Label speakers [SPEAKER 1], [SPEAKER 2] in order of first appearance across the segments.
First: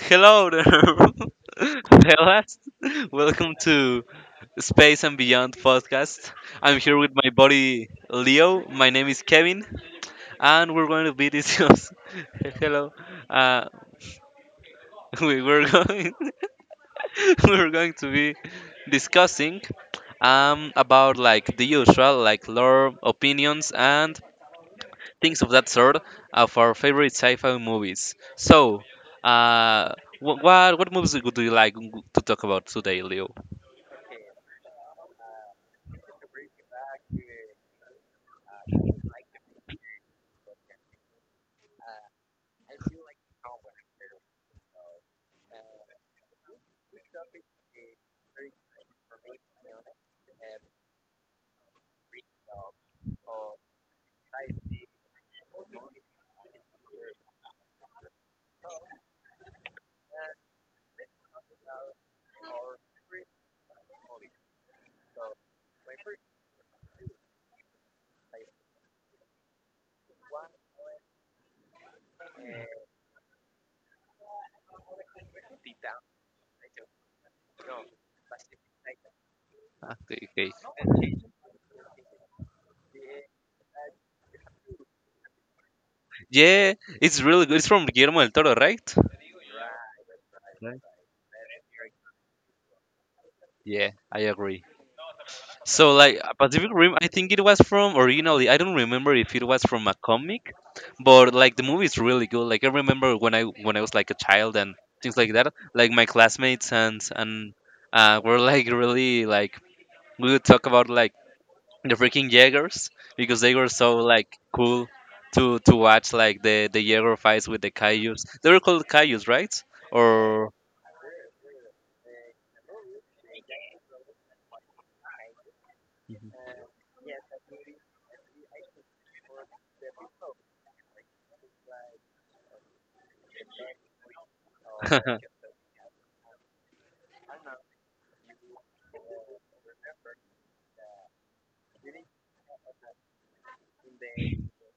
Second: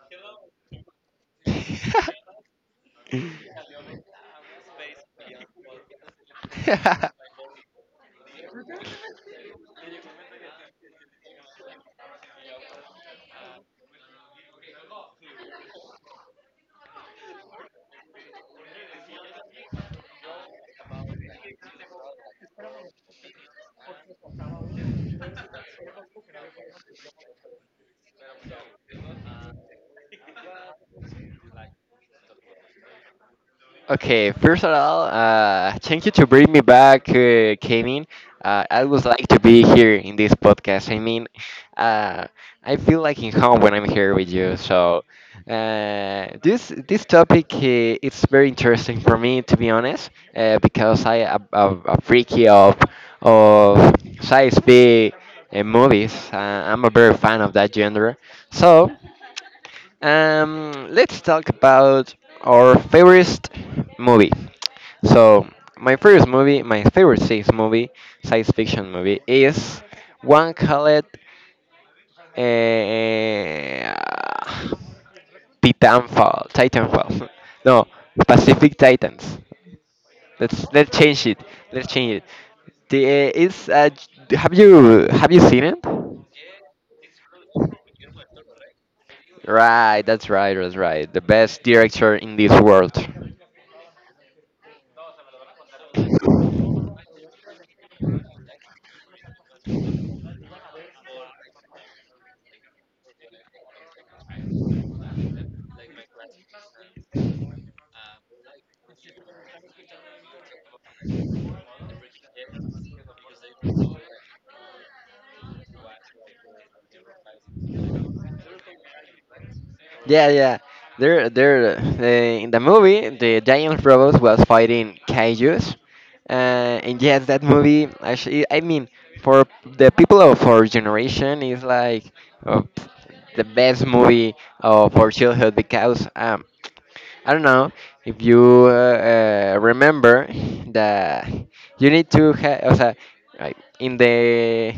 [SPEAKER 1] Hello there, fellas. Welcome to Space and Beyond podcast. I'm here with my buddy Leo. My name is Kevin, and we're going to be discuss. Hello. Uh, we were going. We're going to be discussing about the usual lore opinions and things of that sort of our favorite sci-fi movies. So, uh, what movies would you like to talk about today, Leo?
[SPEAKER 2] Okay, first of all, thank you to bring me back, Kevin. I would like to be here in this podcast. I mean, uh, I feel like in home when I'm here with you. So, this topic it's very interesting for me, to be honest, because I am a freaky of of sci fi movies. I'm a very fan of that genre. So. Let's talk about our favorite movie. So, my favorite movie, my favorite science movie, science fiction movie, is one called eh, Titanfall. Titanfall. No, Pacific Titans.
[SPEAKER 1] Okay, okay.
[SPEAKER 2] Let's change it. Let's change it. The, eh, it's j- Have you seen it?
[SPEAKER 1] Yeah, it's really good. It's from Guillermo del Toro, right?
[SPEAKER 2] Right, that's right, that's
[SPEAKER 1] Right.
[SPEAKER 2] right. The best director in this world.
[SPEAKER 1] Yeah, I agree. So, Pacific Rim, I think it was from originally. I don't remember if it was from a comic, but like the movie is really good. Like I remember when I was like a child and things like that. Like my classmates and were like really like we would talk about like the freaking Jaegers because they were so like cool to watch like the Jaeger fights with the Kaijus. They were called Kaijus, right?
[SPEAKER 2] Yeah,
[SPEAKER 1] Or
[SPEAKER 2] yeah. There, there. In the movie, the giant robot was fighting kaijus, and yes, that movie. Actually, I mean, for the people of our generation, is like uh, the best movie of our childhood because I don't know if you remember that you need to have, o sea, like, in the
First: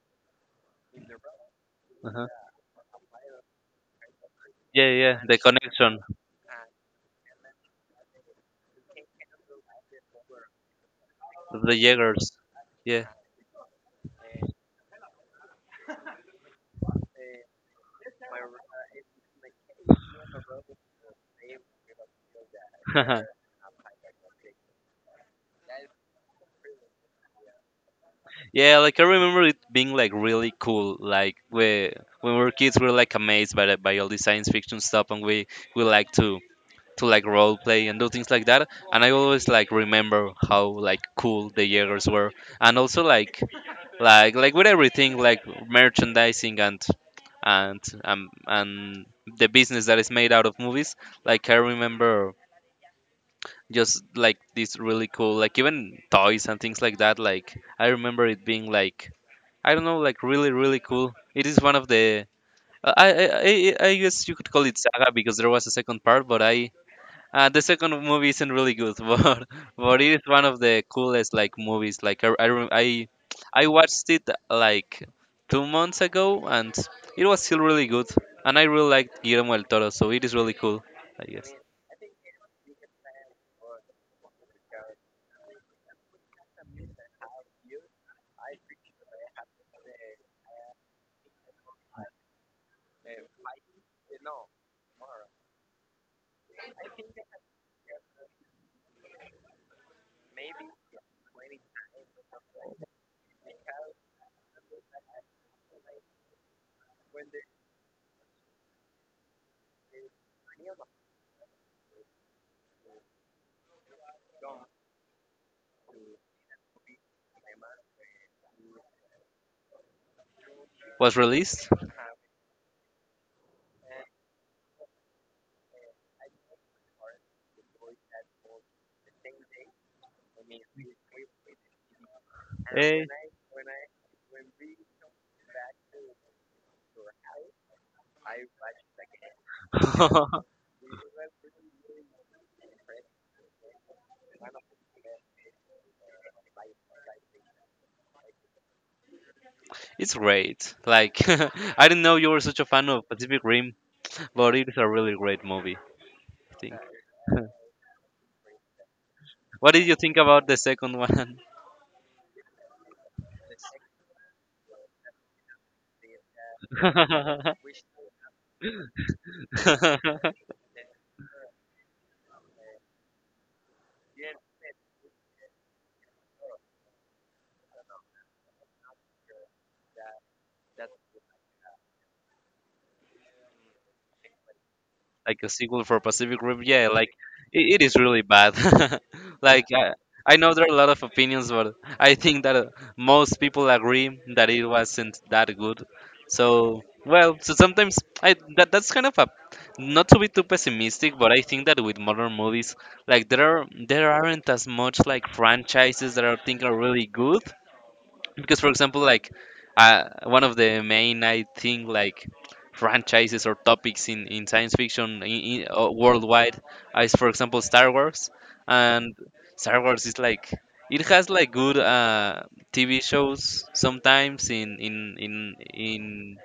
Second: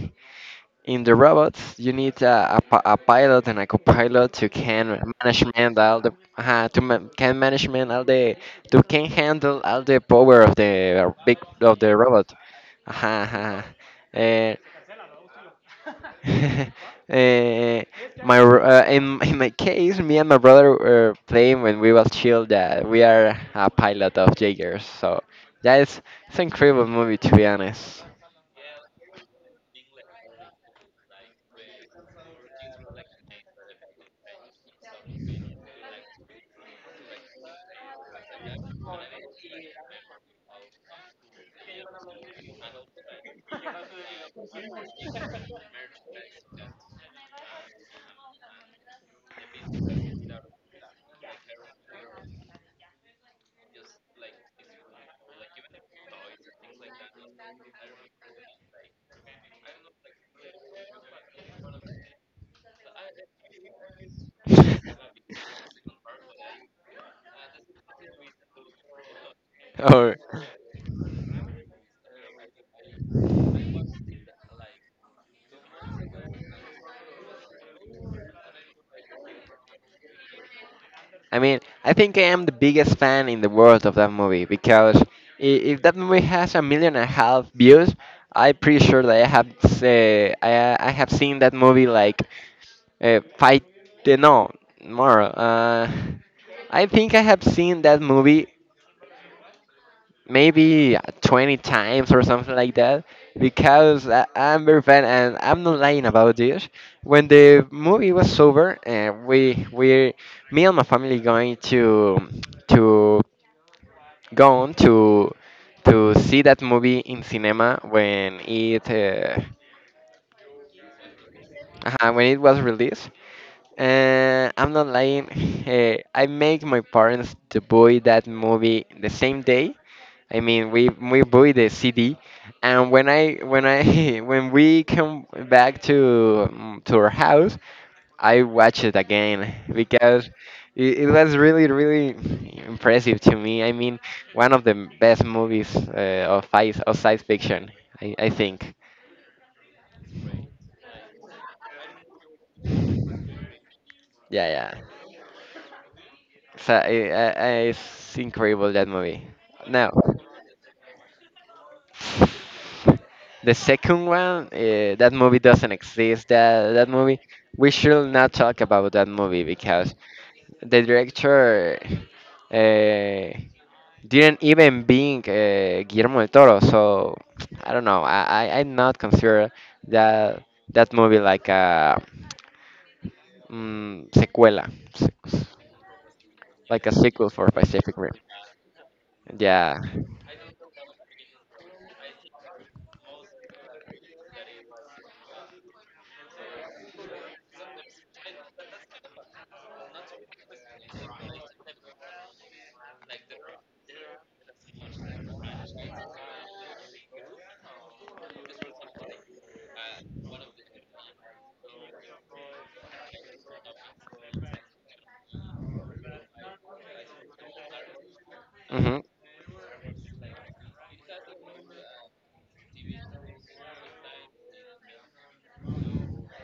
[SPEAKER 2] in the robots, you need
[SPEAKER 1] Uh-huh.
[SPEAKER 2] a pilot and a copilot to
[SPEAKER 1] yeah,
[SPEAKER 2] can
[SPEAKER 1] yeah, the
[SPEAKER 2] management
[SPEAKER 1] connection
[SPEAKER 2] all the can management all the to can handle all the power of the big
[SPEAKER 1] of the
[SPEAKER 2] of the
[SPEAKER 1] Jaegers.
[SPEAKER 2] robot.
[SPEAKER 1] Yeah.
[SPEAKER 2] Uh, uh, Eh, in my case, me and my brother were playing when we was chill that we are a pilot of Jaegers. So yeah, it's an incredible movie, to be honest.
[SPEAKER 1] yeah, like I remember it being like really cool. Like we when we were kids, we were like amazed by by all the science fiction stuff, and we like to like role play and do things like that. And I always like remember how like cool the Jaegers were, and also like with everything like merchandising and the business that is made out of movies. Like I remember just like this really cool like even toys and things like that. Like I remember it being like I don't know like really really cool. It is one of the I, I I I guess you could call it saga because there was a second part, but I the second movie isn't really good, but it
[SPEAKER 2] or
[SPEAKER 1] is one of the coolest like movies. I watched it like 2 months ago, and it was still really good. And I really liked Guillermo del Toro, so it is really cool. I
[SPEAKER 2] I
[SPEAKER 1] guess
[SPEAKER 2] mean, I think I am the biggest fan in the world of that movie because if that movie has a million and a half views, I'm pretty sure that I have seen that movie like five, no, more. I think I have seen that movie maybe 20 times or something like that because I'm very fan and I'm not lying about this. When the movie was over, we me and my family going to go on to see that movie in cinema
[SPEAKER 1] was released.
[SPEAKER 2] when it was released. I'm not lying. I make my parents to buy that movie the same day. I mean, we buy the CD, and
[SPEAKER 1] eh,
[SPEAKER 2] when I when we come back to our house, I watch it again because it was really really impressive to me. I mean, one of the best movies of science fiction, I think.
[SPEAKER 1] it's great. Like I didn't know you were such a fan of Pacific Rim,
[SPEAKER 2] Yeah,
[SPEAKER 1] but it is
[SPEAKER 2] yeah.
[SPEAKER 1] a really great movie. I
[SPEAKER 2] So
[SPEAKER 1] think.
[SPEAKER 2] it's incredible that movie.
[SPEAKER 1] What did
[SPEAKER 2] No.
[SPEAKER 1] you think about the second one?
[SPEAKER 2] The second one, that movie doesn't exist. That movie, we should not talk about that movie because the director uh, didn't even being Guillermo del Toro. So I don't know. I not consider that that movie like a mm, sequela, se-
[SPEAKER 1] like a sequel for Pacific Rim.
[SPEAKER 2] like
[SPEAKER 1] Yeah,
[SPEAKER 2] a
[SPEAKER 1] like
[SPEAKER 2] sequel for
[SPEAKER 1] it is
[SPEAKER 2] Pacific Rim.
[SPEAKER 1] really bad. like
[SPEAKER 2] Yeah.
[SPEAKER 1] I know there are a lot of opinions, but I think that most people agree that it wasn't that good. So well, so sometimes I that that's kind of a not to be too pessimistic, but I think that with modern movies, like there aren't as much like franchises that I think are really good because for example like one of the main I think like franchises or topics in science fiction in worldwide is for example Star Wars
[SPEAKER 2] Hmm.
[SPEAKER 1] and Star Wars is like it has like good TV shows sometimes in in in, in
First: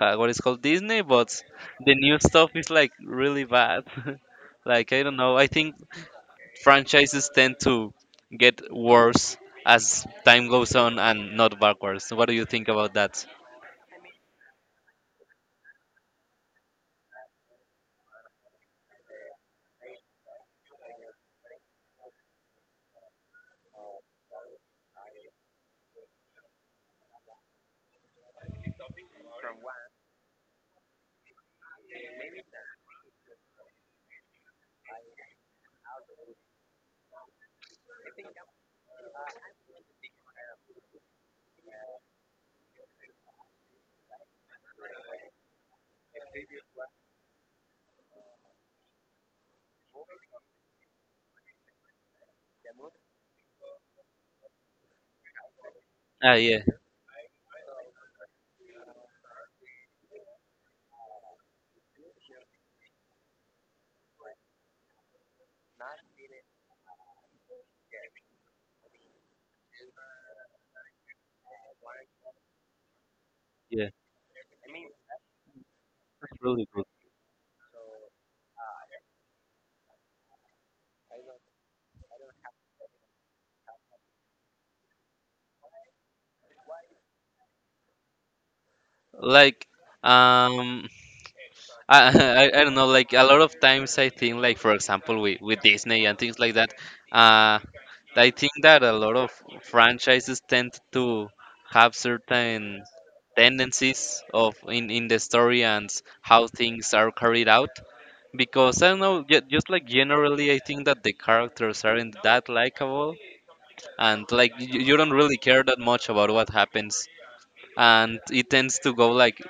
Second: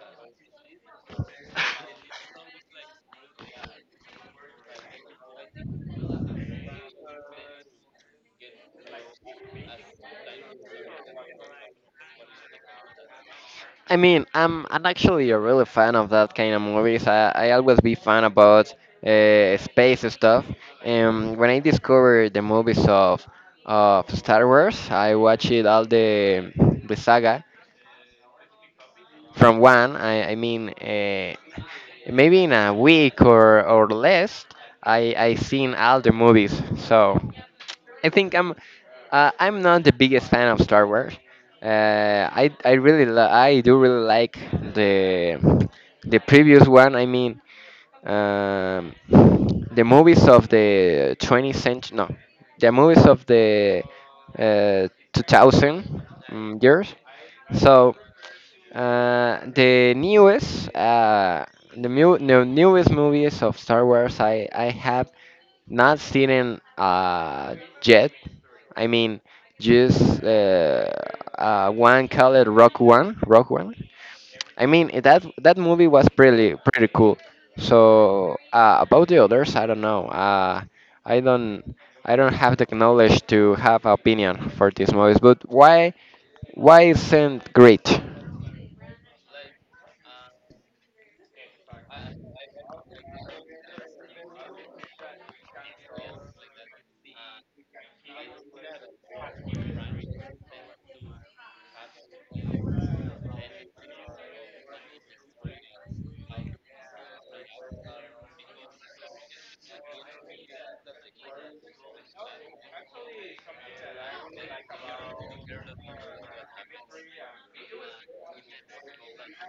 [SPEAKER 1] uh, what is called Disney, but the new stuff is like really bad. Like I don't know, I think franchises tend to get worse as time goes on and not backwards. What do you think about that?
[SPEAKER 2] I mean, I'm actually a really fan of that kind of movies. I always be fan about space stuff. And when I discovered the movies of Star Wars, I watched it all the saga, from one, I mean, maybe in a week or less, I seen all the movies. So I think I'm not the biggest fan of Star Wars. Uh, I do really like the previous one. I mean, um, the movies of the 20th century. No, the movies of the uh, 2000
[SPEAKER 1] Ah, yeah,
[SPEAKER 2] years. So the newest, the newest movies of Star Wars, I have not seen it yet. I mean, just one called Rock One, Rock One.
[SPEAKER 1] yeah,
[SPEAKER 2] I mean, that that movie was
[SPEAKER 1] that's
[SPEAKER 2] pretty
[SPEAKER 1] really good.
[SPEAKER 2] pretty cool. So about the others, I don't know. I don't I don't have the knowledge to have opinion for these movies. But why isn't great?
[SPEAKER 1] Like, um, I don't know. Like a lot of times, I think, like for example, with Disney and things like that, uh, I think that a lot of franchises tend to have certain tendencies of in the story and how things are carried out because I don't know, just like generally, I think that the characters aren't that likable, and like you don't really care that much about what happens, and it tends to go like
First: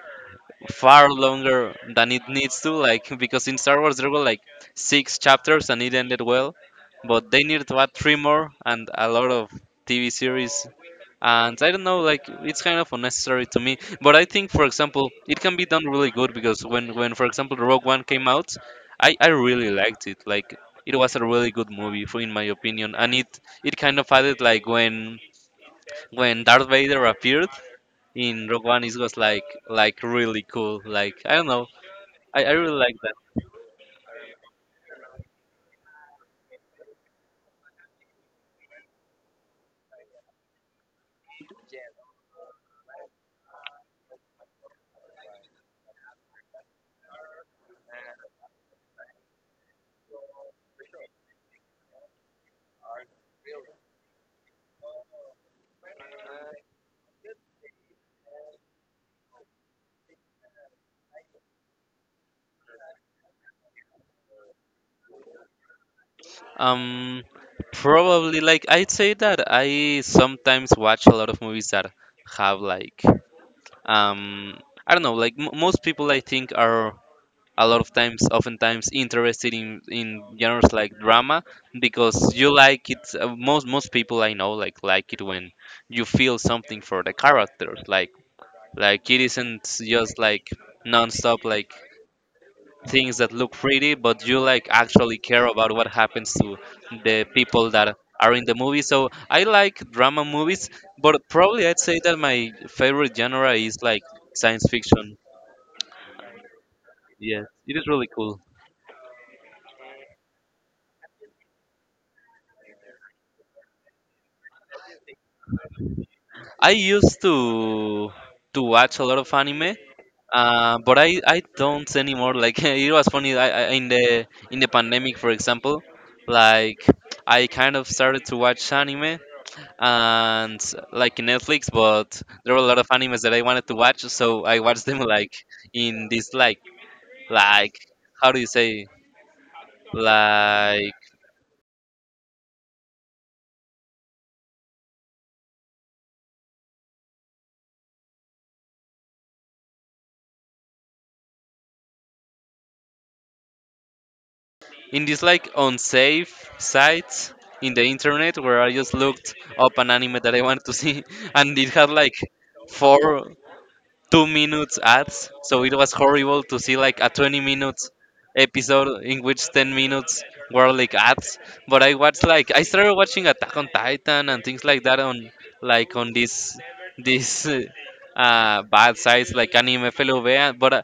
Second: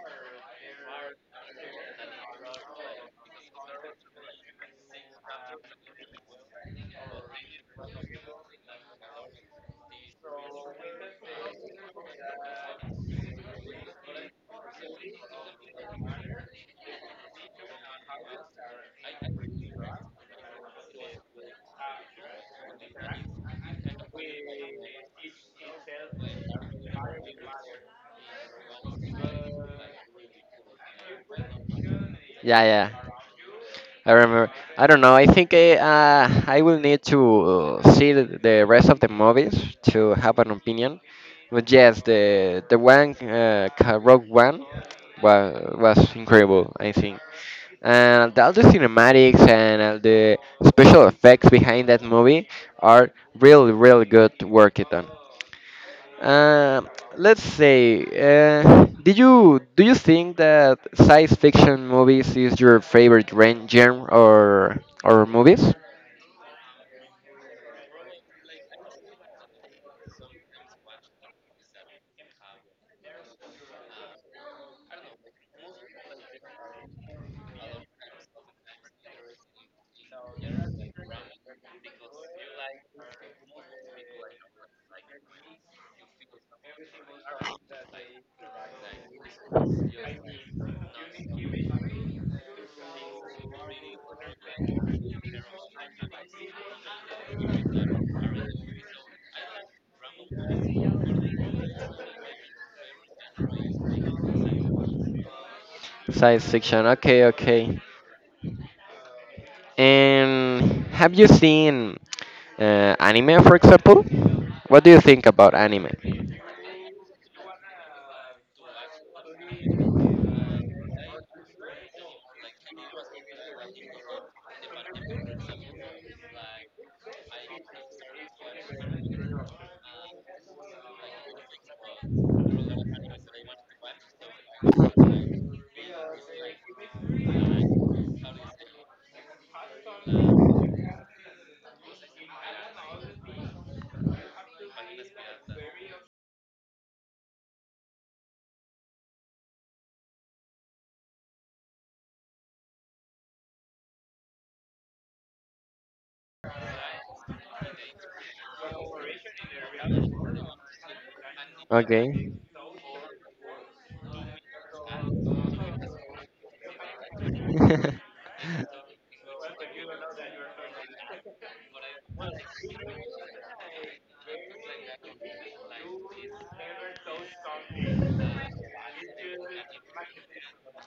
[SPEAKER 1] far longer than it needs to, like because in Star Wars there were like six chapters and it ended well, but they needed to add three more and a lot of TV series. And I don't know, like it's kind of unnecessary to me, but I think for example it can be done really good, because when for example the Rogue One came out, I really liked it. Like it was a really good movie for, in my opinion, and it kind of added like when darth vader appeared in rogue One, it was like really cool. Like I don't know, I
[SPEAKER 2] Yeah,
[SPEAKER 1] really like
[SPEAKER 2] yeah.
[SPEAKER 1] that.
[SPEAKER 2] I remember. I don't know. I think I will need to see the rest of the movies to have an opinion. But yes, the one Rogue One was incredible. I think, and all the cinematics and all the special effects behind that movie are really, really good work it on. Uh, let's say, do you think that science fiction movies is your favorite genre or movies?
[SPEAKER 1] um Probably like I'd say that I sometimes watch a lot of movies that have like um I don't know, like most people I think are a lot of times oftentimes interested in genres like drama because you like it. Most people I know like it when you feel something for the characters, like it isn't just like non-stop like things that look pretty, but you like actually care about what happens to the people that are in the movie. So I like drama movies, but probably I'd say that my favorite genre is like science fiction.
[SPEAKER 2] Science fiction. Okay,
[SPEAKER 1] Yes, it
[SPEAKER 2] okay.
[SPEAKER 1] is really cool.
[SPEAKER 2] And have you seen anime, for example? What do you think about anime?
[SPEAKER 1] I used to watch a lot of anime, but I don't anymore. Like it was funny in the pandemic, for example, like I kind of started to watch anime and like in Netflix, but there were a lot of animes that I wanted to watch, so I watched them like in this like how do you say like in this like unsafe sites in the internet, where I just looked up an anime that I wanted to see, and it had like
[SPEAKER 2] Okay.
[SPEAKER 1] 4 2 minutes ads. So it was horrible to see like a 20 minutes episode in which 10 minutes were like ads. But I watched like I started watching Attack on Titan and things like that on like on this this bad sites like Anime FLV.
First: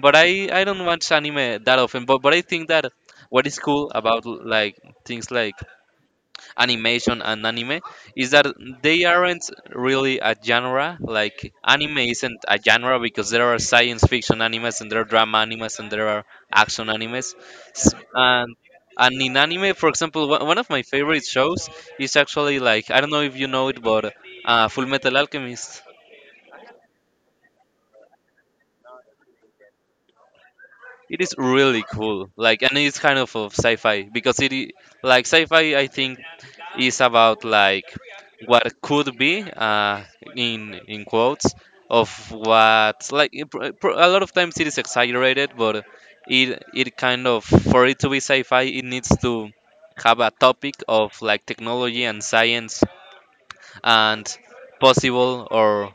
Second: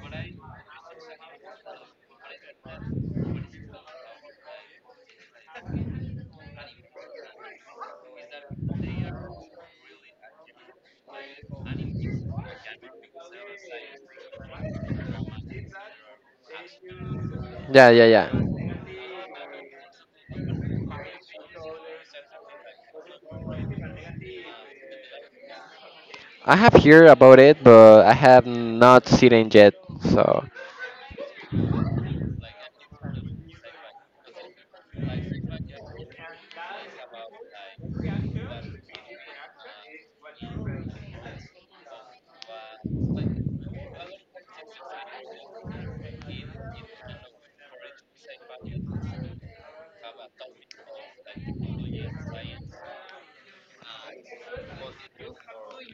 [SPEAKER 1] But I don't watch anime that often. But I think that what is cool about like things like animation and anime is that they aren't really a genre. Like anime isn't a genre because there are science fiction animes, and there are drama animes, and there are action animes.
[SPEAKER 2] Yeah,
[SPEAKER 1] S-
[SPEAKER 2] yeah, yeah.
[SPEAKER 1] And and in anime, for example, one of my favorite shows is actually like, I don't know if you know it, but Full Metal Alchemist.
[SPEAKER 2] I have heard about it, but I have not seen it yet. So.
[SPEAKER 1] It is really cool. Like, and it's kind of sci-fi because like, sci-fi, I think, is about like what could be, in quotes, of what like a lot of times it is exaggerated, but it kind of, for it to be sci-fi, it needs to have a topic of like technology and science and possible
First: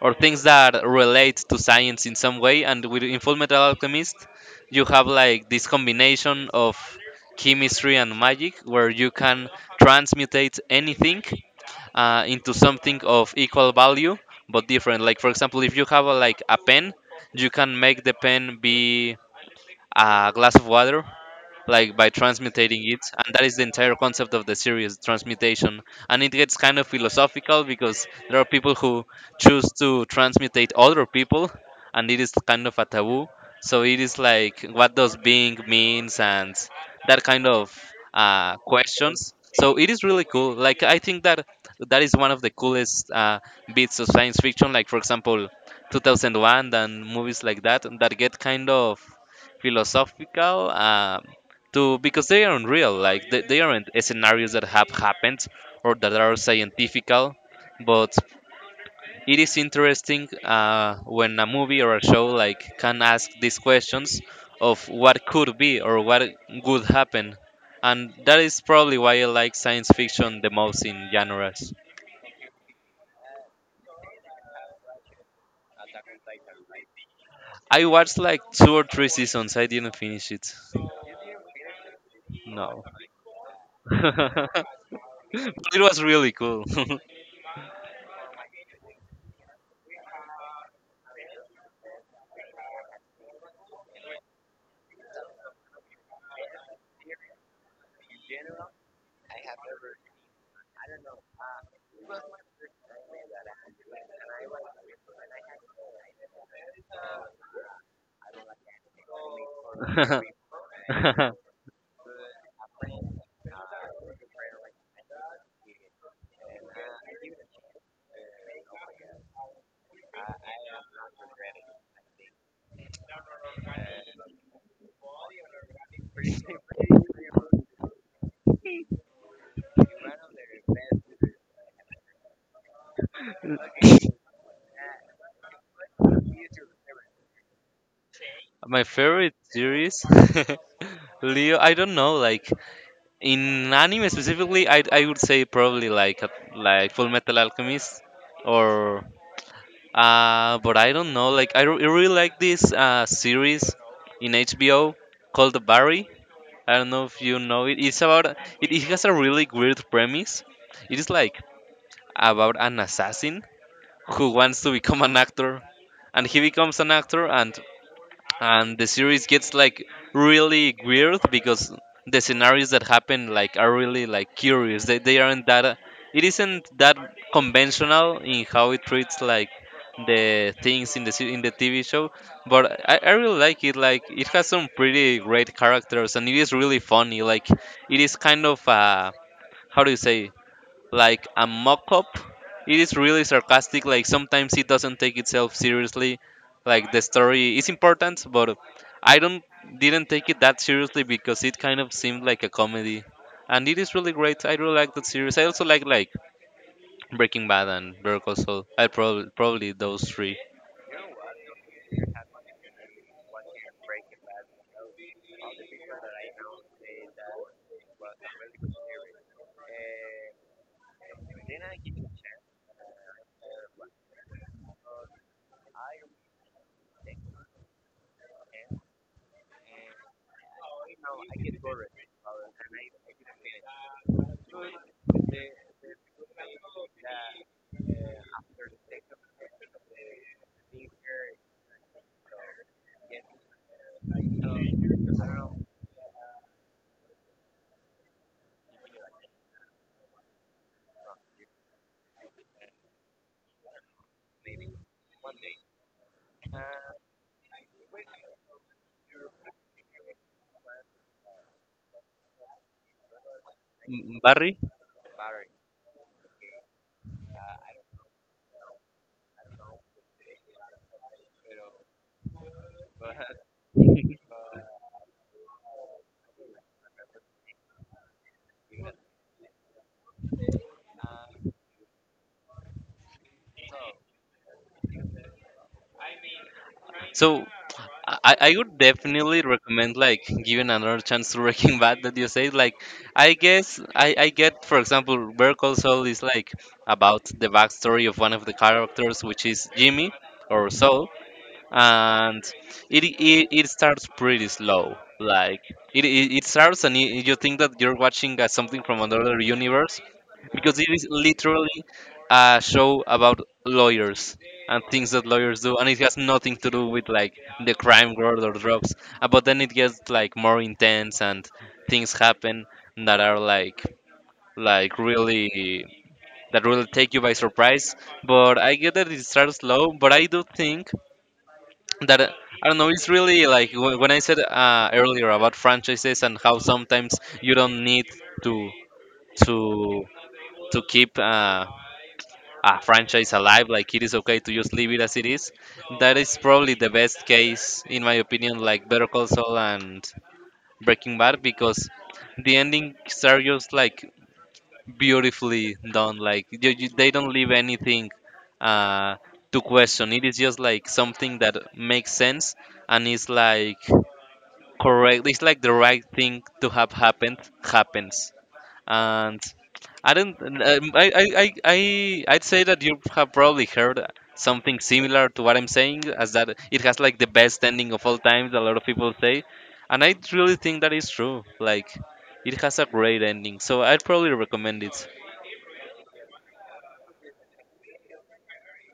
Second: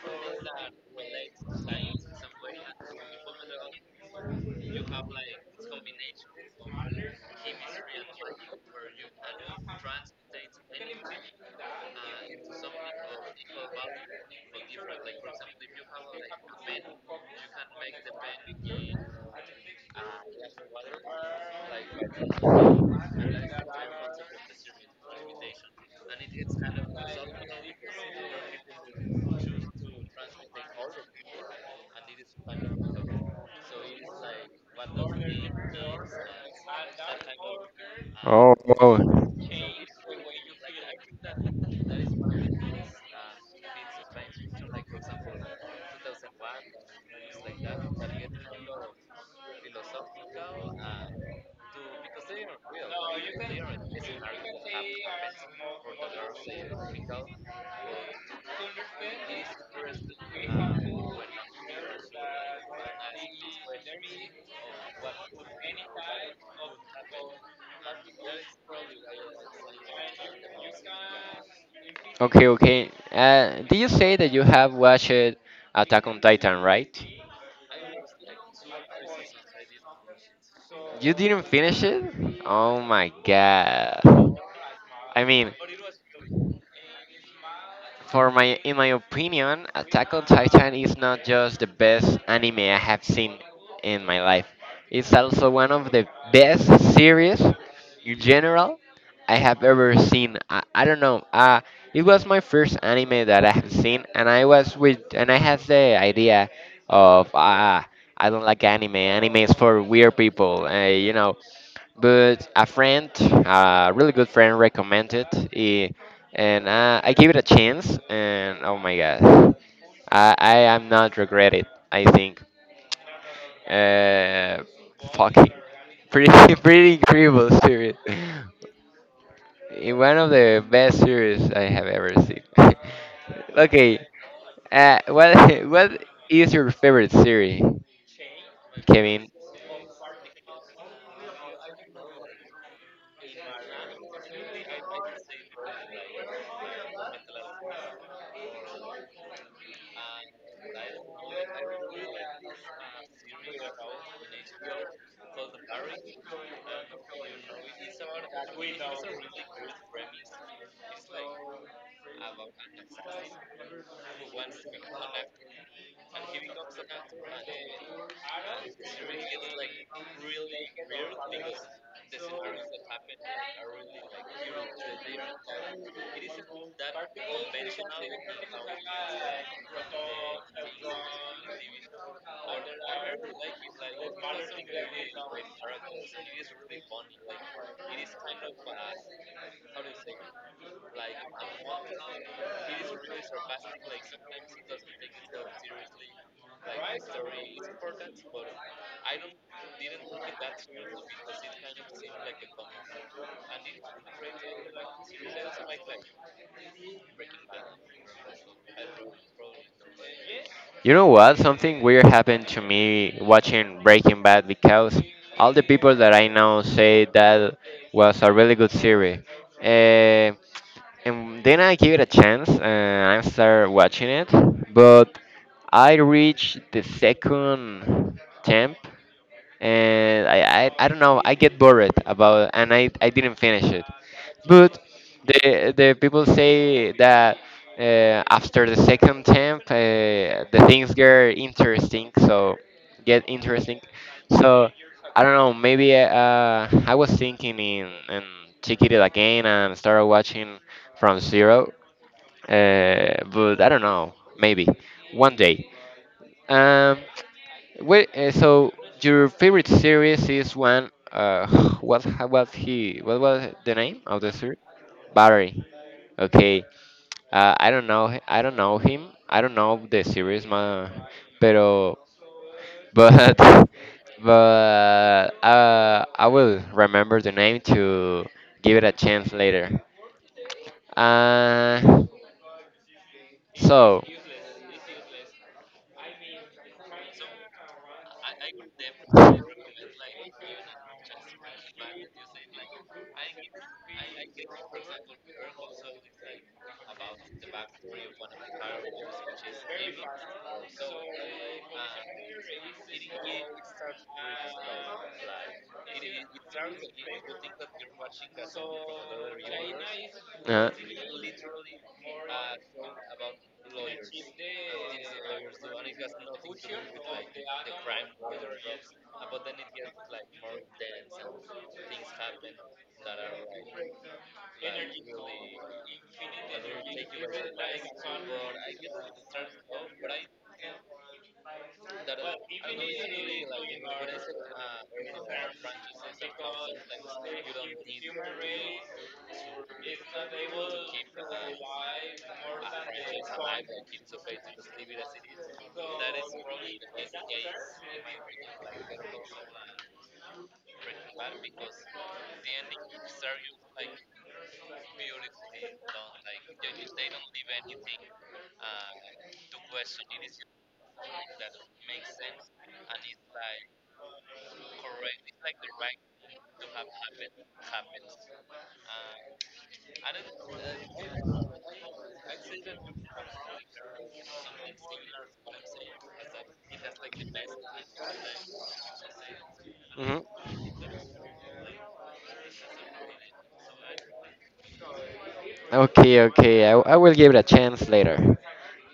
[SPEAKER 1] or things that relate to science in some way. And with in Fullmetal Alchemist, you have like this combination of chemistry and magic where you can transmutate anything into something of equal value but different. Like for example, if you have a, like a pen, you can make the pen be a glass of water like by transmutating it, and that is the entire concept of the series, transmutation. And it gets kind of philosophical because there are people who choose to transmutate other people, and it is kind of a taboo. So it is like, what does being means? And that kind of
[SPEAKER 2] Oh, wow.
[SPEAKER 1] questions. So it is really cool. Like I think that that is one of the coolest bits of science fiction, like for example 2001 and movies like that that get kind of philosophical to, because they aren't real like they aren't scenarios that have happened or that are scientifical, but it is interesting when a movie or a show like can ask these questions of what could be or what would happen. And that is probably why I like science fiction the most in genres.
[SPEAKER 2] Okay, okay. Did you say that you have watched Attack on Titan, right?
[SPEAKER 1] I watched like two or three seasons, I didn't finish it.
[SPEAKER 2] You didn't finish it? Oh
[SPEAKER 1] No.
[SPEAKER 2] my god.
[SPEAKER 1] But
[SPEAKER 2] I mean,
[SPEAKER 1] it was really cool.
[SPEAKER 2] In my opinion, Attack on Titan is not just the best anime I have seen in my life. It's also one of the best series in general I have ever seen. I don't know. It was my first anime that I have seen, and and I had the idea of, I don't like anime. Anime is for weird people. But a friend, a really good friend, recommended it, and I gave it a chance. And oh my god, I am not regret it. I think, uh, fucking, pretty pretty incredible series. One of the best series I have ever seen. Okay, what what is your favorite series,
[SPEAKER 1] My
[SPEAKER 2] Kevin?
[SPEAKER 1] favorite series, Leo. I don't know. Like in anime specifically, I would say probably like like Full Metal Alchemist, or but I don't know. Like really like this series in HBO called The Barry. I don't know if you know it. It's about it has a really weird premise. It is like about an assassin who wants to become an actor, and he becomes an actor, and the series gets like really weird because the scenarios that happen like are really like curious. They aren't that— it isn't that conventional in how it treats like the things in the in the TV show. But I really like it. Like it has some pretty great characters and it is really funny. Like it is kind of how do you say, like a mock up. It is really sarcastic, like sometimes it doesn't take itself seriously. Like the story is important, but I don't— didn't take it that seriously because it kind of seemed like a comedy. And it is really great. I really like that series. I also like Breaking Bad and Better Call Saul. I probably those three.
[SPEAKER 2] You know what? Something weird happened to me watching Breaking Bad because all the people that I know say that was a really good series. Uh, and then I give it a chance and I start watching it, but I reached the second temp and I don't know. I get bored about, and I didn't finish it. But the people say that after the second temp, the things get interesting. So get interesting. So I don't know. Maybe I was thinking in and check it again and start watching from zero, but I don't know. Maybe one day, um, Wait, so your favorite series is one? Was he? What was the name of the series?
[SPEAKER 1] Barry.
[SPEAKER 2] Barry. Okay. I don't know. I don't know him. I don't know the series, ma. Pero, but, but I will remember the name to give it a chance later. Uh, so
[SPEAKER 1] So I would definitely recommend like giving another chance to Breaking Bad. That you say like I guess I get, for example, Better Call Saul is like about the backstory of one of the characters, which is Jimmy or Saul. And it starts pretty slow. Like it starts and you think that you're watching something from another universe
[SPEAKER 2] Uh,
[SPEAKER 1] because it is literally a show about lawyers and things that lawyers do, and it has nothing to do with like the crime world or drugs. But then it gets like more intense and things happen that are like— like really— that will take you by surprise. But I get that it starts slow, but I do think that I don't know. It's really like when I said earlier about franchises and how sometimes you don't need to to to keep a franchise alive. Like it is okay to just leave it as it is. That is probably the best case in my opinion. Like Better Call Saul and Breaking Bad, because the endings are just like beautifully done. Like they don't leave anything uh, to question. It is just like something that makes sense, and it's like correct. It's like the right thing to have happened happens, and I don't. I'd say that you have probably heard something similar to what I'm saying, as that it has like the best ending of all times. A lot of people say, and I
[SPEAKER 2] Mhm.
[SPEAKER 1] really think that is true. Like, it has a great ending, so I'd probably recommend it.
[SPEAKER 2] Okay, okay. I will give it a chance later.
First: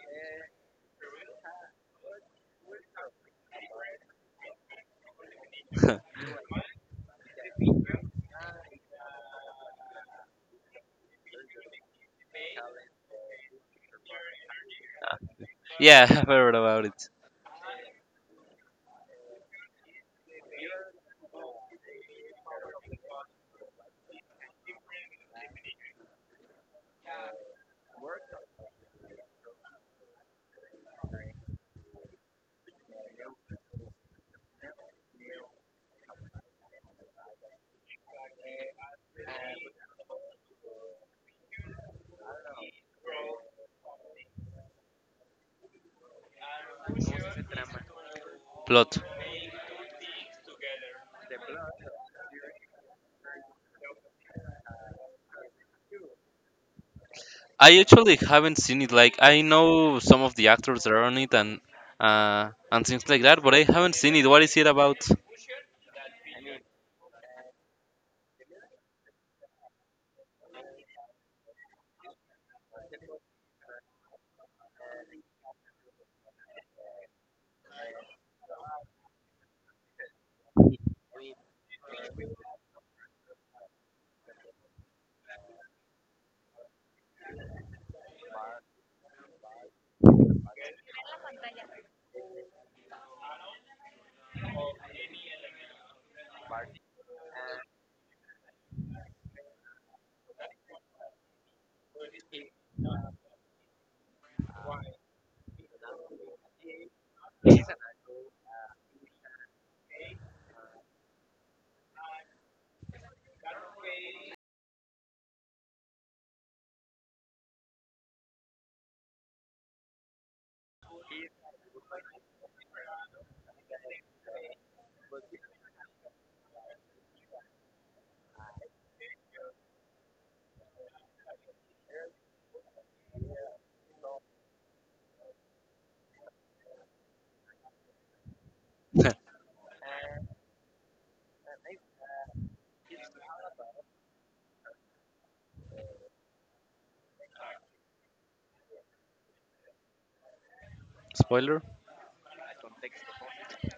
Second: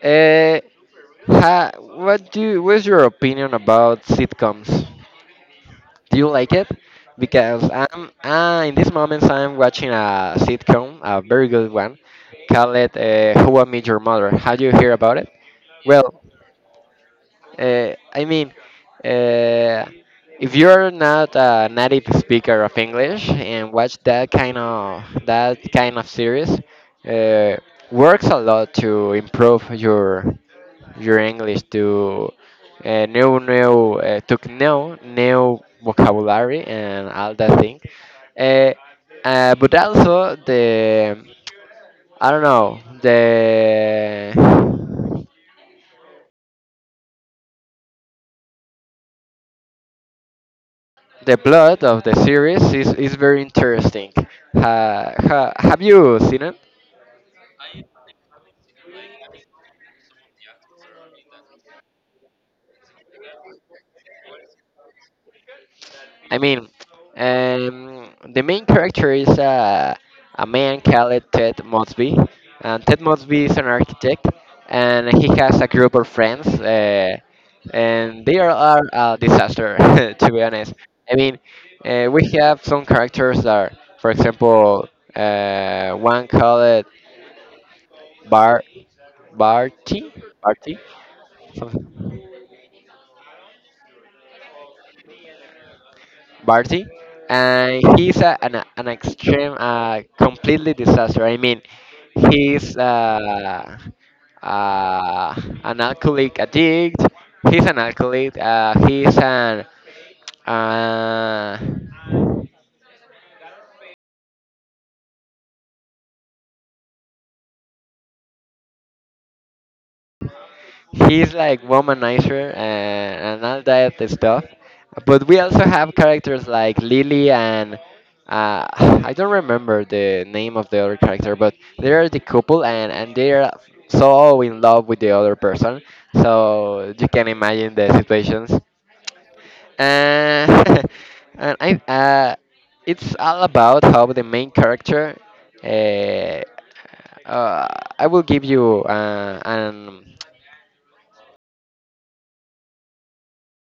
[SPEAKER 2] Uh, what's your opinion about sitcoms? Do you like it? Because I'm in these moments I'm watching a sitcom, a very good one, called it Who I Met Your Mother. Have you heard about it?
[SPEAKER 1] Yeah,
[SPEAKER 2] Well,
[SPEAKER 1] I've heard about it.
[SPEAKER 2] I mean, uh, if you're not a native speaker of English and watch that kind of series, uh, works a lot to improve your English to, new new to know new vocabulary and all that thing. Uh, but also the I don't know,
[SPEAKER 1] Plot.
[SPEAKER 2] the plot of the series is very interesting. Have you seen it?
[SPEAKER 1] I actually haven't seen it. Like I know some of the actors that are on it and things like that, but I haven't seen it. What is it about?
[SPEAKER 2] I mean, the main character is a man called Ted Mosby. And Ted Mosby is an architect, and he has a group of friends, and are a disaster, to be honest. I mean, we have some characters that are, for example, one called Bar Barty, Barty, Barty, and an extreme, completely disaster. I mean, he's an alcoholic addict. He's an alcoholic. Uh, he's like womanizer and all that stuff. But we also have characters like Lily and, I don't remember the name of the other character, but they are the couple and they are so in love with the other person. So you can imagine the situations. And I, uh, it's all about how the main character. Uh, uh, I will give you uh, an
[SPEAKER 1] Spoiler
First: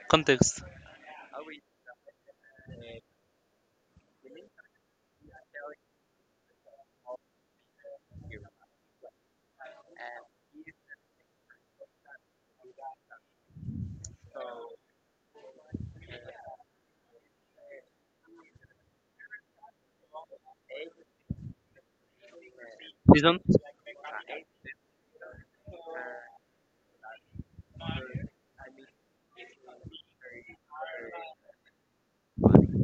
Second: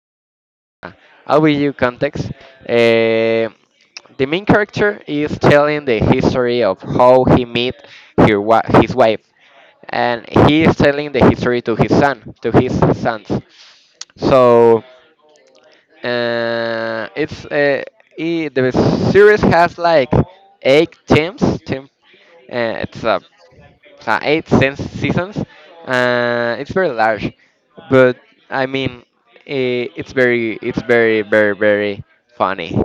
[SPEAKER 1] context.
[SPEAKER 2] I'll give you context. Eh, the main character is telling the history of how he met his wife, and he is telling the history to to his sons. So it's I the series has like eight teams. Team, it's a
[SPEAKER 1] Season.
[SPEAKER 2] eight seasons. It's very large. But I mean, it's very, very, very funny.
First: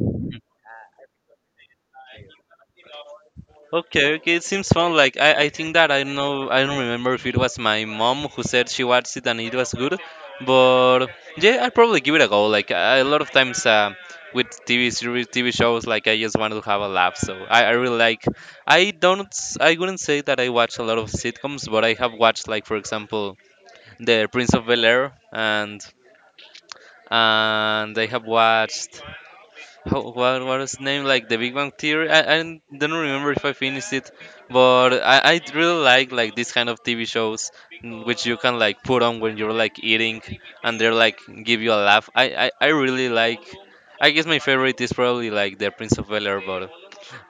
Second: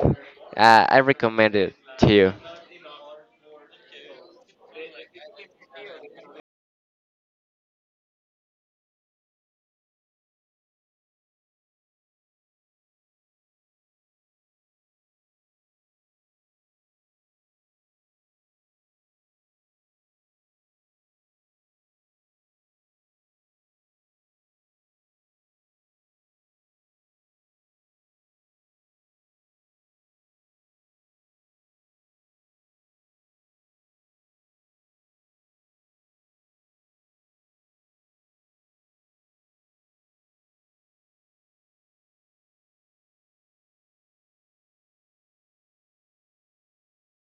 [SPEAKER 2] I recommend it to you.
[SPEAKER 1] Okay, okay, it seems fun. Like I think that I know— I don't remember if it was my mom who said she watched it and it was good, but yeah, I'd probably give it a go. Like I, a lot of times with TV series, TV shows, like I just want to have a laugh. So I really like. I don't. I wouldn't say that I watch a lot of sitcoms, but I have watched, like, for example, The Prince of Bel Air and I have watched how, what is name, like the Big Bang Theory? I don't remember if I finished it, but I really like this kind of TV shows, mm, which you can like put on when you're like eating and they're like give you a laugh. I really like. I guess my favorite is probably like The Prince of Bel Air,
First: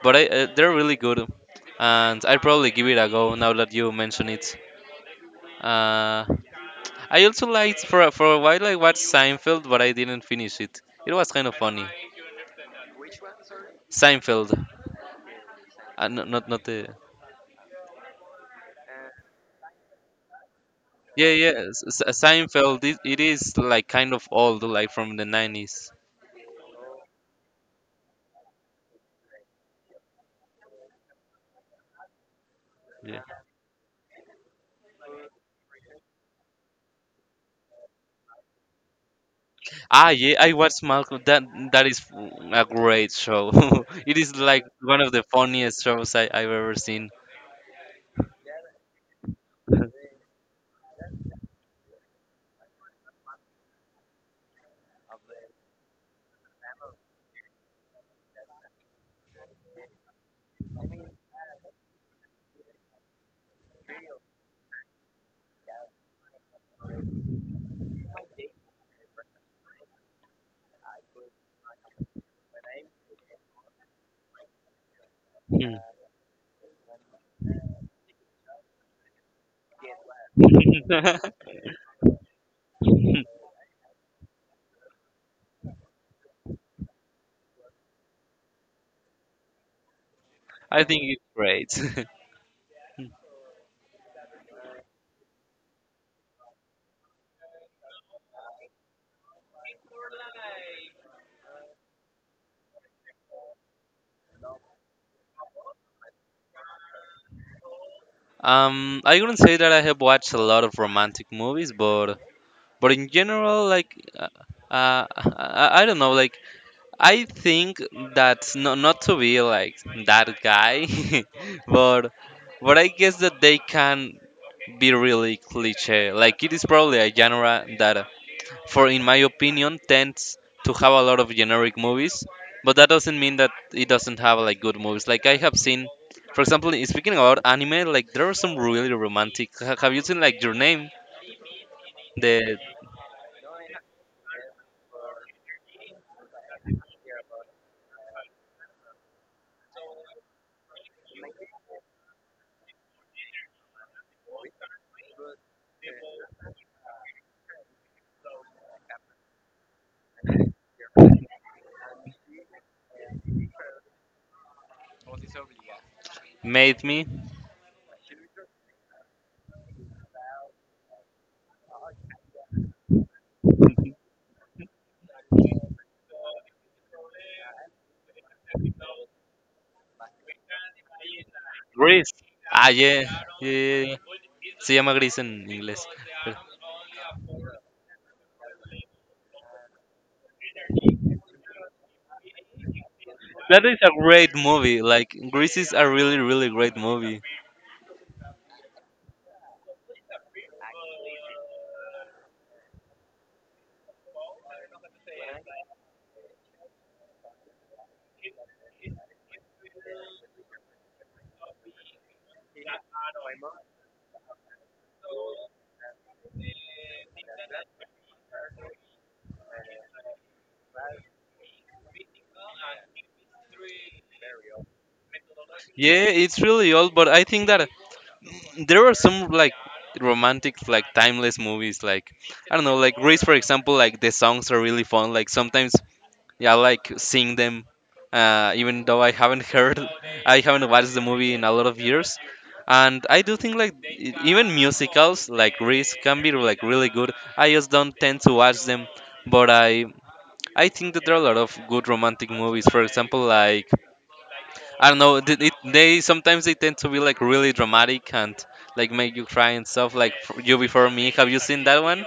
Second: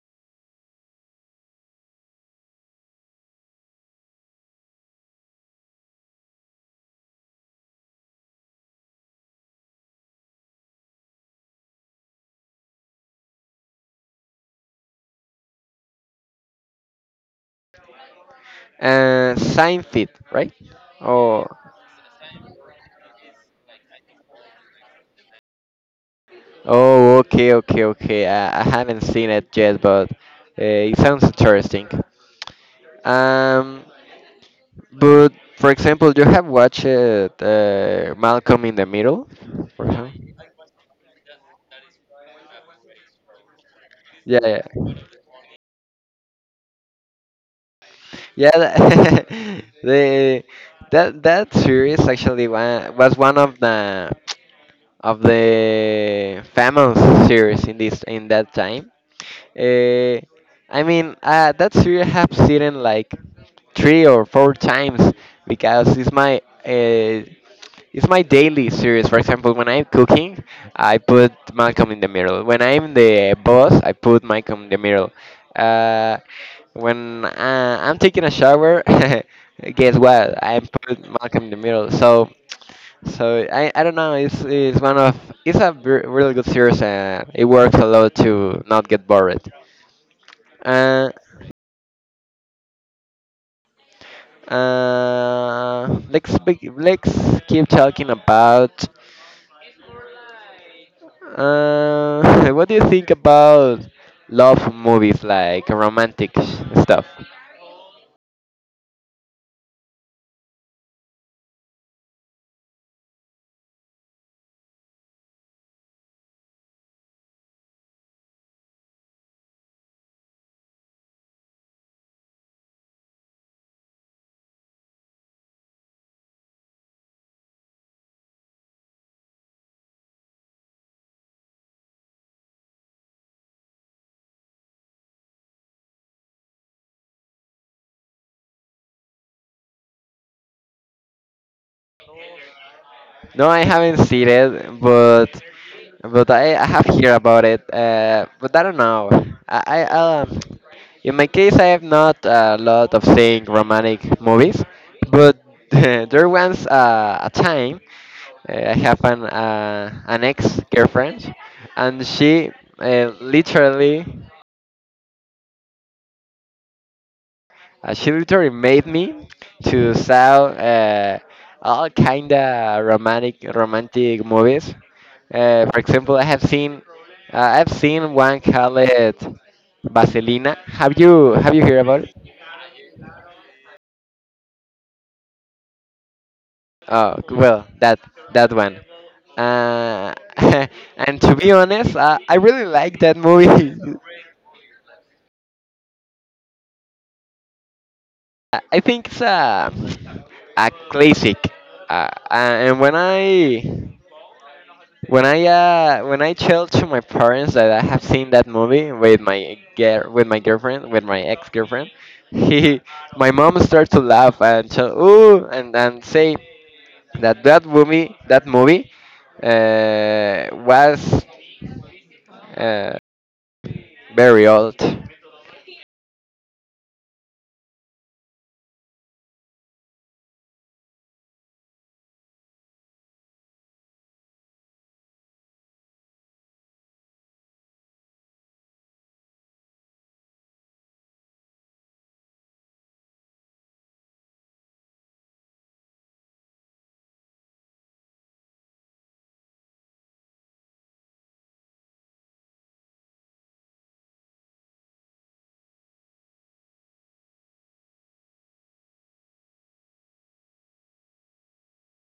[SPEAKER 1] but I, they're really good, and I'd probably give it a go now that you mention it. Uh, I also liked for for a while I watched Seinfeld, but I didn't finish it. It was kind of funny. Seinfeld. No, not the.
[SPEAKER 2] Seinfeld, right?
[SPEAKER 1] Yeah,
[SPEAKER 2] Oh,
[SPEAKER 1] yeah. Seinfeld. It is like kind of old, like from the 90s.
[SPEAKER 2] oh, okay, okay, okay. I haven't seen it yet, but it sounds interesting.
[SPEAKER 1] Yeah.
[SPEAKER 2] Um, but for example, you have watched Malcolm in the Middle, for
[SPEAKER 1] Ah,
[SPEAKER 2] example?
[SPEAKER 1] yeah. I watched Malcolm. That is a great show. It is
[SPEAKER 2] Yeah, yeah.
[SPEAKER 1] like one of the funniest shows I've ever seen.
[SPEAKER 2] Yeah,
[SPEAKER 1] Hmm.
[SPEAKER 2] the that that series actually was one of the famous series in this in that time. Uh, I mean, that series I have seen it like three or four times because uh, it's my daily series. For example, when I'm cooking, I put Malcolm in the Middle. When I'm the boss, I put Malcolm in the Middle. Uh, when I'm taking a shower, guess what? I put Malcolm in the Middle. So I don't know. It's one of it's a ver- really good series and it works a lot to not get bored.
[SPEAKER 1] I think
[SPEAKER 2] Uh,
[SPEAKER 1] it's great.
[SPEAKER 2] let's keep talking about. What do you think about love movies, like romantic stuff?
[SPEAKER 1] I wouldn't say that I have watched a lot of romantic movies, but in general, like, I don't know, like I think that's not to be like that guy, but but I guess that they can be really cliche. Like it is probably a genre that, for in my opinion, tends to have a lot of generic movies. But that doesn't mean that it doesn't have like good movies. Like I have seen, for example, speaking about anime, like there are some really romantic. Have you seen like Your Name? The
[SPEAKER 2] No, I haven't seen it, but I have heard about it, but I don't know. I In my case I have not a lot of seeing romantic movies, but there was a time, I have an ex girlfriend, and she literally,
[SPEAKER 1] Made Me.
[SPEAKER 2] actually, made me to saw all kind of romantic movies. For example, I've seen one called Vaselina. Have you heard about
[SPEAKER 1] Gris.
[SPEAKER 2] it?
[SPEAKER 1] Ah, yeah. Yeah, yeah, yeah. Se llama Gris en inglés. pero-
[SPEAKER 2] Oh well, that that one. Uh, and, to be honest, I really like that
[SPEAKER 1] That
[SPEAKER 2] movie.
[SPEAKER 1] is a great movie. Like, Grease is a really, really great movie.
[SPEAKER 2] I think it's a classic. And when I tell to my parents that I have seen that movie with my girl with my girlfriend, with my ex girlfriend, he my mom starts to laugh and tell ooh, and say that that movie was uh, very old.
[SPEAKER 1] Yeah, it's really old, but I think that there are some like romantic, like timeless movies. Like I don't know, like Grease, for example. Like the songs are really fun. Like sometimes yeah, I like seeing them. Even though I haven't heard, I haven't watched the movie in a lot of years, and I do think like even musicals like Grease can be like really good. I just don't tend to watch them, but I— I think that there are a lot of good romantic movies. For example, like I don't know, it, they sometimes they tend to be like really dramatic and like make you cry and stuff. Like You Before Me, have you seen that one?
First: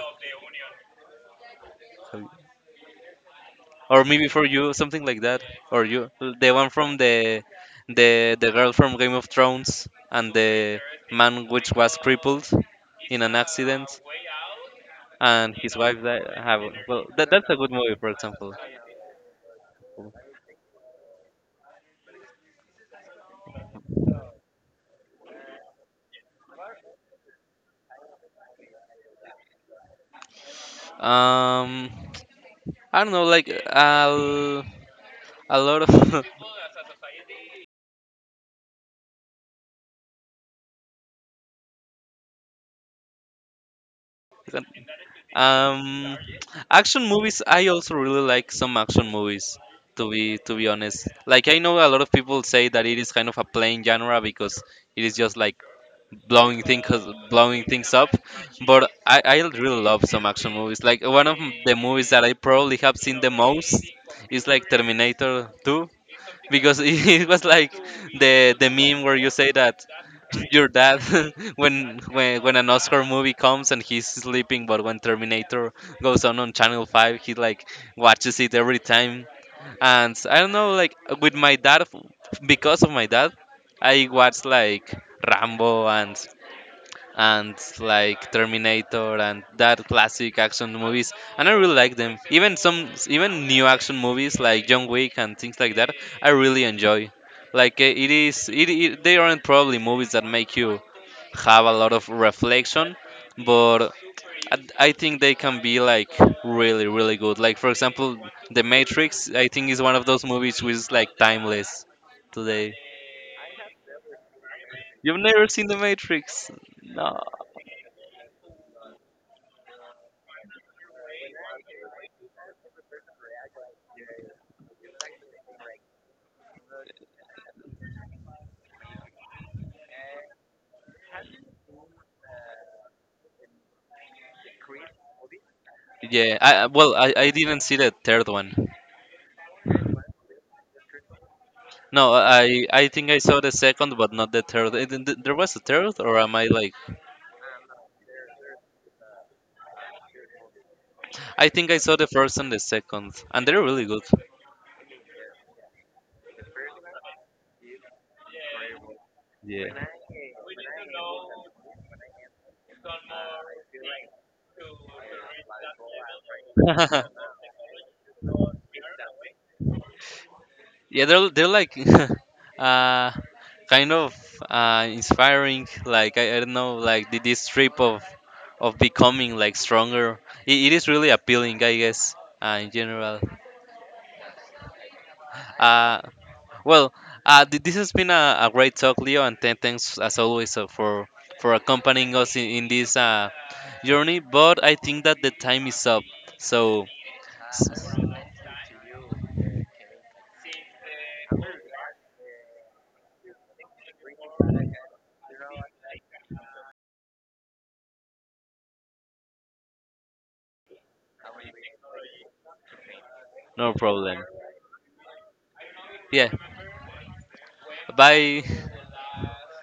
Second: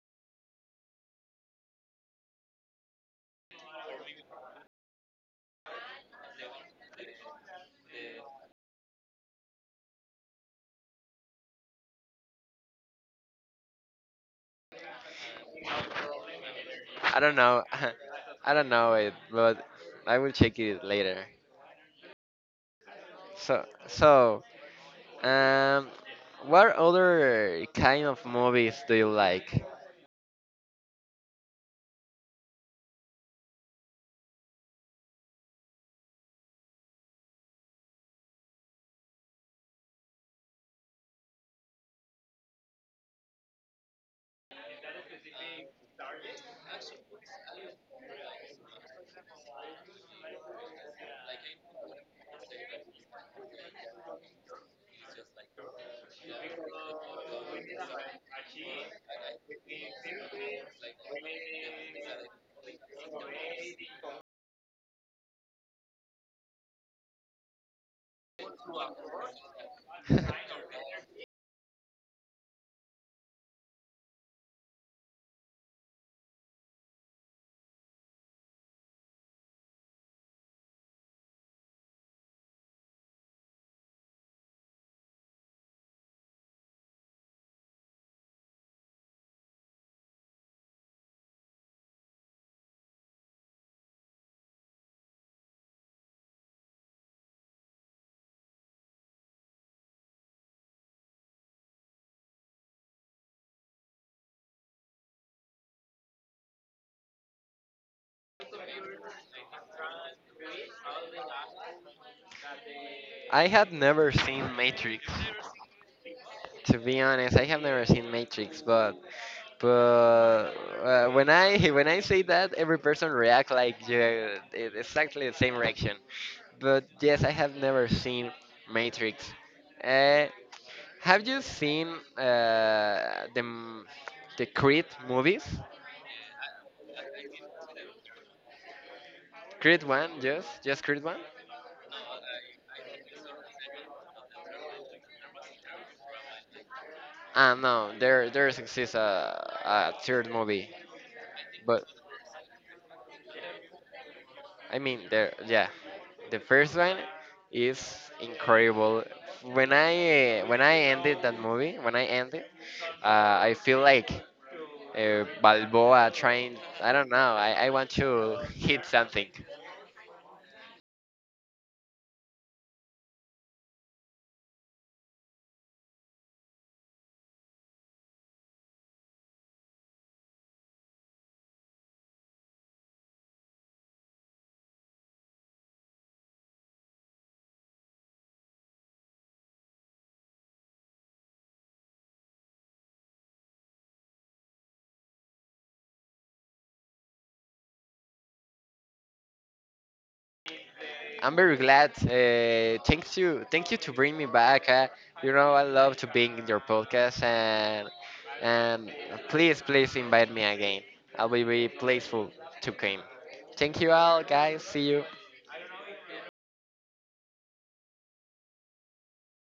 [SPEAKER 1] Or maybe for you something like that, or you the one from the the girl from Game of Thrones and the man which was crippled in an accident and his wife died have— well,
[SPEAKER 2] I
[SPEAKER 1] that,
[SPEAKER 2] don't
[SPEAKER 1] that's a
[SPEAKER 2] know.
[SPEAKER 1] good movie, for example.
[SPEAKER 2] I don't know it, but I will check it later. So, um what other kind of movies do you like?
[SPEAKER 1] Um, I don't know, like a lot of um, action movies. I also really like some action movies to be honest. Like I know a lot of people say that it is kind of a plain genre because it is just like blowing things— blowing things up. But I really love some action movies. Like one of the movies that I probably have seen the most is like Terminator 2 because it was like the meme where you say that your dad when an Oscar movie comes and he's sleeping, but when Terminator goes on Channel Five, he like watches it every time. And I don't know, like with my dad, because of my dad, I watched like Rambo and like Terminator and that classic action movies, and I really like them. Even some, even new action movies like John Wick and things like that, I really enjoy. Like eh, it is, it they aren't probably movies that make you have a lot of reflection, but I think they can be like really, really good. Like for example, The Matrix, I think is one of those movies which is like timeless today.
[SPEAKER 2] I had never seen Matrix.
[SPEAKER 1] You've never seen The Matrix?
[SPEAKER 2] To be
[SPEAKER 1] No.
[SPEAKER 2] honest, I have never seen Matrix, but when I when I say that, every person react like, yeah, exactly the same reaction. But yes, I have never seen Matrix. Uh, have you seen uh, the m- the Creed movies?
[SPEAKER 1] Yeah, well, I didn't see the third one.
[SPEAKER 2] Creed one, yes, just Creed one.
[SPEAKER 1] No, I— I think I saw the second, but not the third. Eh, there was a third, or am I like?
[SPEAKER 2] Ah no, there exists a third movie.
[SPEAKER 1] I think I
[SPEAKER 2] But
[SPEAKER 1] saw the first and the second, and they're really good.
[SPEAKER 2] I mean, the yeah, the first one is incredible.
[SPEAKER 1] Yeah.
[SPEAKER 2] When I ended that movie, when I ended, I feel like Balboa trying. I don't know. I want to hit something.
[SPEAKER 1] Yeah, they're like, uh, kind of inspiring. Like I don't know, like the, this trip of becoming like stronger. It is really appealing, I guess. In general. Uh, Well, this has been a great talk, Leo, and thanks as always for accompanying us in this journey. But I think that the time is up, so s-
[SPEAKER 2] I'm very glad. Thank you, thank you to bring me back. I love to being in your podcast, and please, please invite me again. I'll be very grateful to come.
[SPEAKER 1] no
[SPEAKER 2] Thank you all,
[SPEAKER 1] problem.
[SPEAKER 2] guys. See you.
[SPEAKER 1] Yeah, bye.